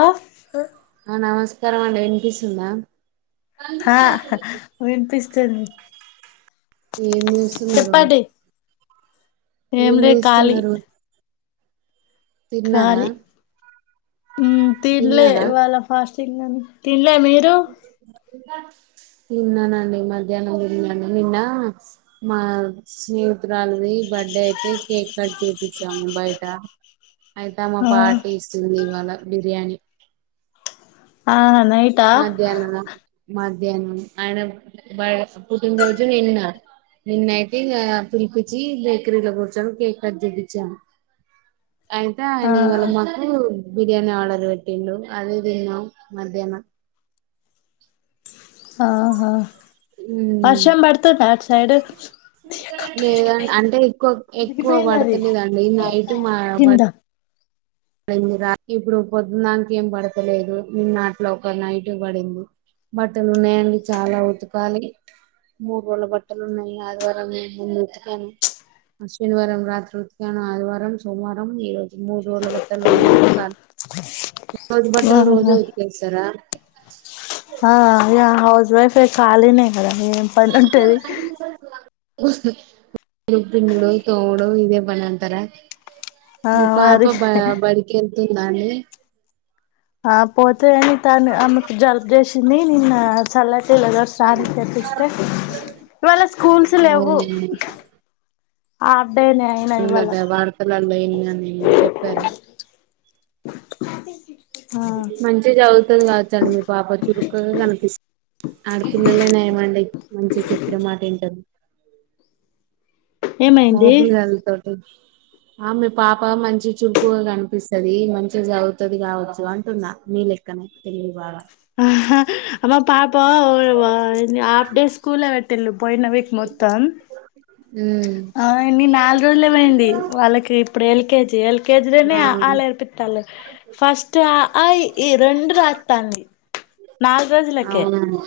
ఆ ఆ నమస్కారం అండి వినిపిస్తుందా ఆ వినిపిస్తుంది ఏం చేస్తున్నారు చెప్పండి ఏం లే కాళి తిన్నారా తినలే తిన్నారా ఈవాళ్ళ ఫాస్టింగ్ అని మీరు [unintelligible] తిన్ననండి మధ్యాహ్నం తిన్న మా స్నేహితురాలు ది ది బర్త్డే అయితే కేక్ కట్ చేపిచ్చాము బయట అయితే ఆమె ఆ పార్టీ ఇస్తుంది. ఇవాళ బిర్యానీ ఆ నైట అధ్యానం ఆయన బ పుటినరోజు నిన్న నిన్న ఐతే ఇగ పిలిపించి బేకరీలో కూర్చొని కేక్ కట్ చేపిచ్చాము. అయితే ఆ ఆయన ఇవాళ మాకు బిర్యానీ ఆర్డర్ పెట్టిండు అది తిన్నాము మధ్యాహ్నం ఆహా ఉమ్ వర్షం పడుతుందా ఆట్ సైడ్ కత్తు లేదండి ఇరిగిపోయింది అంటే ఎక్కువ ఎక్కువ ఇరిగిపోయింది అది పడతలేదండి నైట్ మా కింద పడింది రా ఇప్పుడు పొద్దునా దాంక ఏం పడతలేదు నిన్నట్ల ఒక నైట్ పడింది. బట్టలు ఉన్నాయండి. చాలా ఉతకాలి మూడు రోజుల బట్టలు ఉన్నాయి. ఆదివారం నేను ఉతకాను శనివారం రాత్రి ఉద్యానం ఆదివారం సోమవారం ఈ రోజు మూడు న్నాయి రోజు బట్టలు రోజు ఆహా ఉతికేస్తారా ఆ అ హౌస్ వైఫ్ ఖాళీనే కదా ఏం పని ఉంటది. తినుడు తోముడు ఇదే పన్నాంటర ఆ మీ పాప మరి బడికెళ్తుంద అండి ఆ పోతే అని తను ఆమెకు జల్బ్ చేసింది నిన్న సల్లటి [unintelligible] సార్ తెప్పస్తే ఇవాళ స్కూల్స్ లేవు అవునండి ఆబ్బె నేఅయినా ఇవాళ ఉందట వార్తలలో విన్నా నేను చెప్పారు అ మంచిగా చదువుతది కావచ్చండి మీ పాప చురుక్కగా కనిపి ఆడపిల్లలే నయమండి మంచిగా చెప్పిన మాట ఇంటారు ఏమైంది మగపిల్లగాళ్ళ తోటి ఆ మీపాప మంచిగా చురుకుగా కనిపిస్తాది మంచిగా చదువుతది కావచ్చు అంటున్నా మీ లెక్కనే తెలివి బాగా అ మా పపా హఫ్ డే స్కూలే పె ట్టింది పోయిన విక్ మొత్తం ఉమ్ ఆ ఎన్ని నాలుగు రోజులే పోయింది వాళ్ళకి ఇప్పుడు ఎల్కేజీ ఎల్ ల్కేజీ లోనే ఆఆ ఆ లు నేర్పిత్తాళ్ళు ఫస్ట్ అఆ ఇఈ రెండు రాత్తాంది నాలుగు రోజులకే అవునండి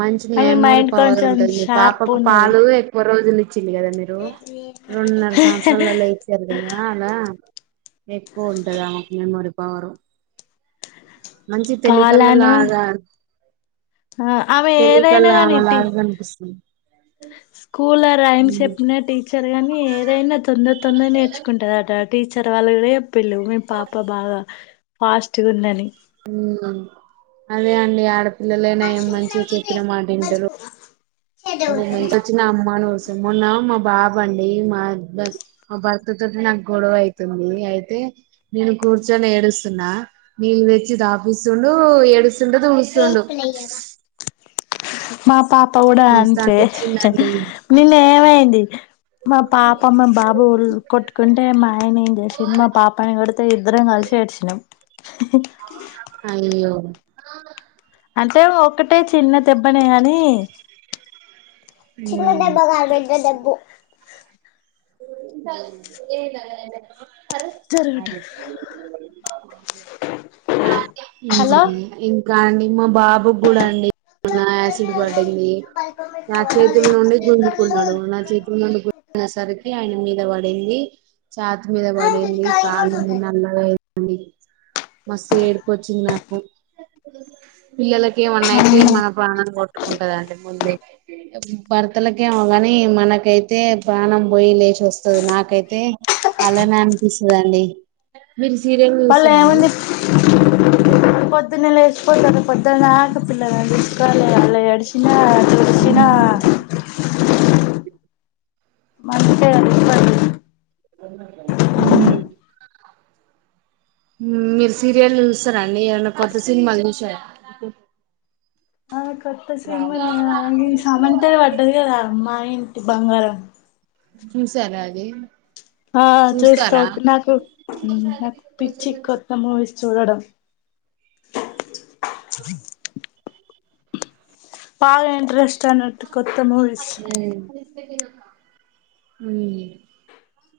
మంచి ఆమె మెమోరీ మైండ్ పవర్ కొంచెం ఉంటది మీ షార్ప్ పాపకు ఉన్నది పాలు ఎక్కువ రోజులు ఇచ్చిళ్ళు కదా మీరు రెండున్నర సంవత్సరాలలో ఇచ్చారు కదా ఎక్కువ ఉంటది ఆమెకు మెమొరీ పవరు మంచి పాలను తెలికళలాగా ఆ ఆమె ఏదైనా గాని ఇటి ఆమెలాగా కనిపిస్తుంది స్కూలా రైమ్స్ ఉమ్. చెప్పిన టీచర్ గాని ఏదైనా తొందర తొందర నేర్చుకుంటాదటా టీచర్ వాళ్ళు కూడా చెప్పిళ్ళు మీ పాప బాగా ఫాస్ట్ గుందాని ఉమ్మ్ అదే అండి ఆడపిల్లలే నయం మంచిగా చెప్పిన మాట ఇంటారు ఓ మాంచోచ్చిన అమ్మను మొన్న బాబండి మా మా భర్త తోటి నాకు గొడవ అయితుంది అయితే నేను కూర్చొని ఏడుస్తున్నా నీళ్ళు తెచ్చి తాపిస్తుండు ఏడు స్తుంటే తుడుస్తుంది మా పాప కూడా అంతే అనిపించిందండి నిన్నేమైంది మా పాప మా బాబు కొట్టుకుంటే మా ఆయన ఏం చేసిండు మా పాపని కొడితే ఇద్దరం కలిసి ఏడ్చినం అయ్యో అంటే ఒకటే చిన్న దెబ్బనే కాని ఎబ్బ ఏ జరుగుడు ఉమ్మ్ హలో ఇం కా అండి మా బాబు కూడా అండి యాసిడ్ పడ్డది నా చేతుల నుండి గుంజుకున్నాడు నా చేతుల నుండి గుంజుకునే సరికి ఆయన మీద పడింది చాతి మీద పడింది కాలు నల్లగా అయిం ది మస్తు ఏడుపొచ్చింది నాకు పిల్లలకి ఏమన్నా అయితే మన ప్రాణం కొట్టుకుంటందండి ముందే భ ర్తలకి ఏమోగాని మనకైతే ప్రాణం పోయి లేచి వ స్తది నాకైతే అలానే అనిపిస్తాదండి వాళ్ళు ఏముంది పొద్దున్నె లేచిపోతారు పొద్దున దాకా పిల్లలను చూసుకోవాలి వాళ్ళు ఏడ్చిన ఉమ్మ్ మనకే తప్పది ఉమ్మ్ మీరు సీరియల్ చూస్తారండి ఏమైన కొత్త సినిమాలు [unintelligible] ఆ కొత్త సినిమా [unintelligible] సమంతది పడ్డది కదా మా ఇంటి బంగారం చూసర అది ఆ చూస్త చూస్తారా నాకు నాకు పిచ్చి కొత్త మూవీస్ చూడడం బాగ ఇంట్రెస్ట్ [unintelligible] కొత్త మూవిస్ హు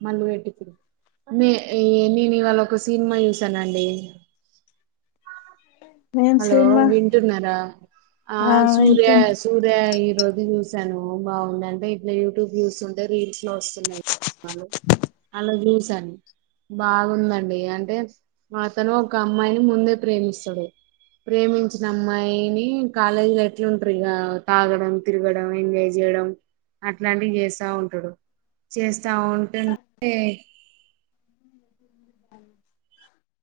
మళ్ళీ పెట్టి నే నేను ఇవాళ ఒక సినిమా చూసానండి ఏం హలో సినిమా వింటున్నార ఆ సూర్య సూర్య రోజు చూసాను బాగుందంటే ఇట్ల యూట్యూబ్ చూస్తుంటే రీల్స్ లో వస్తున్నాయి అలా చూసను బాగుందండి అంటే అతను ఒక అమ్మాయిని ముందే ప్రేమిస్తాడు ప్రేమించిన అమ్మాయిని కాలేజీ లో ఎట్లున్టారు ఇగ తాగడం తిరగడం ఎంజాయ్ చేయడం అట్లాంటివి చేస్త ఉంటాడు చేస్తా ఉంటుంటే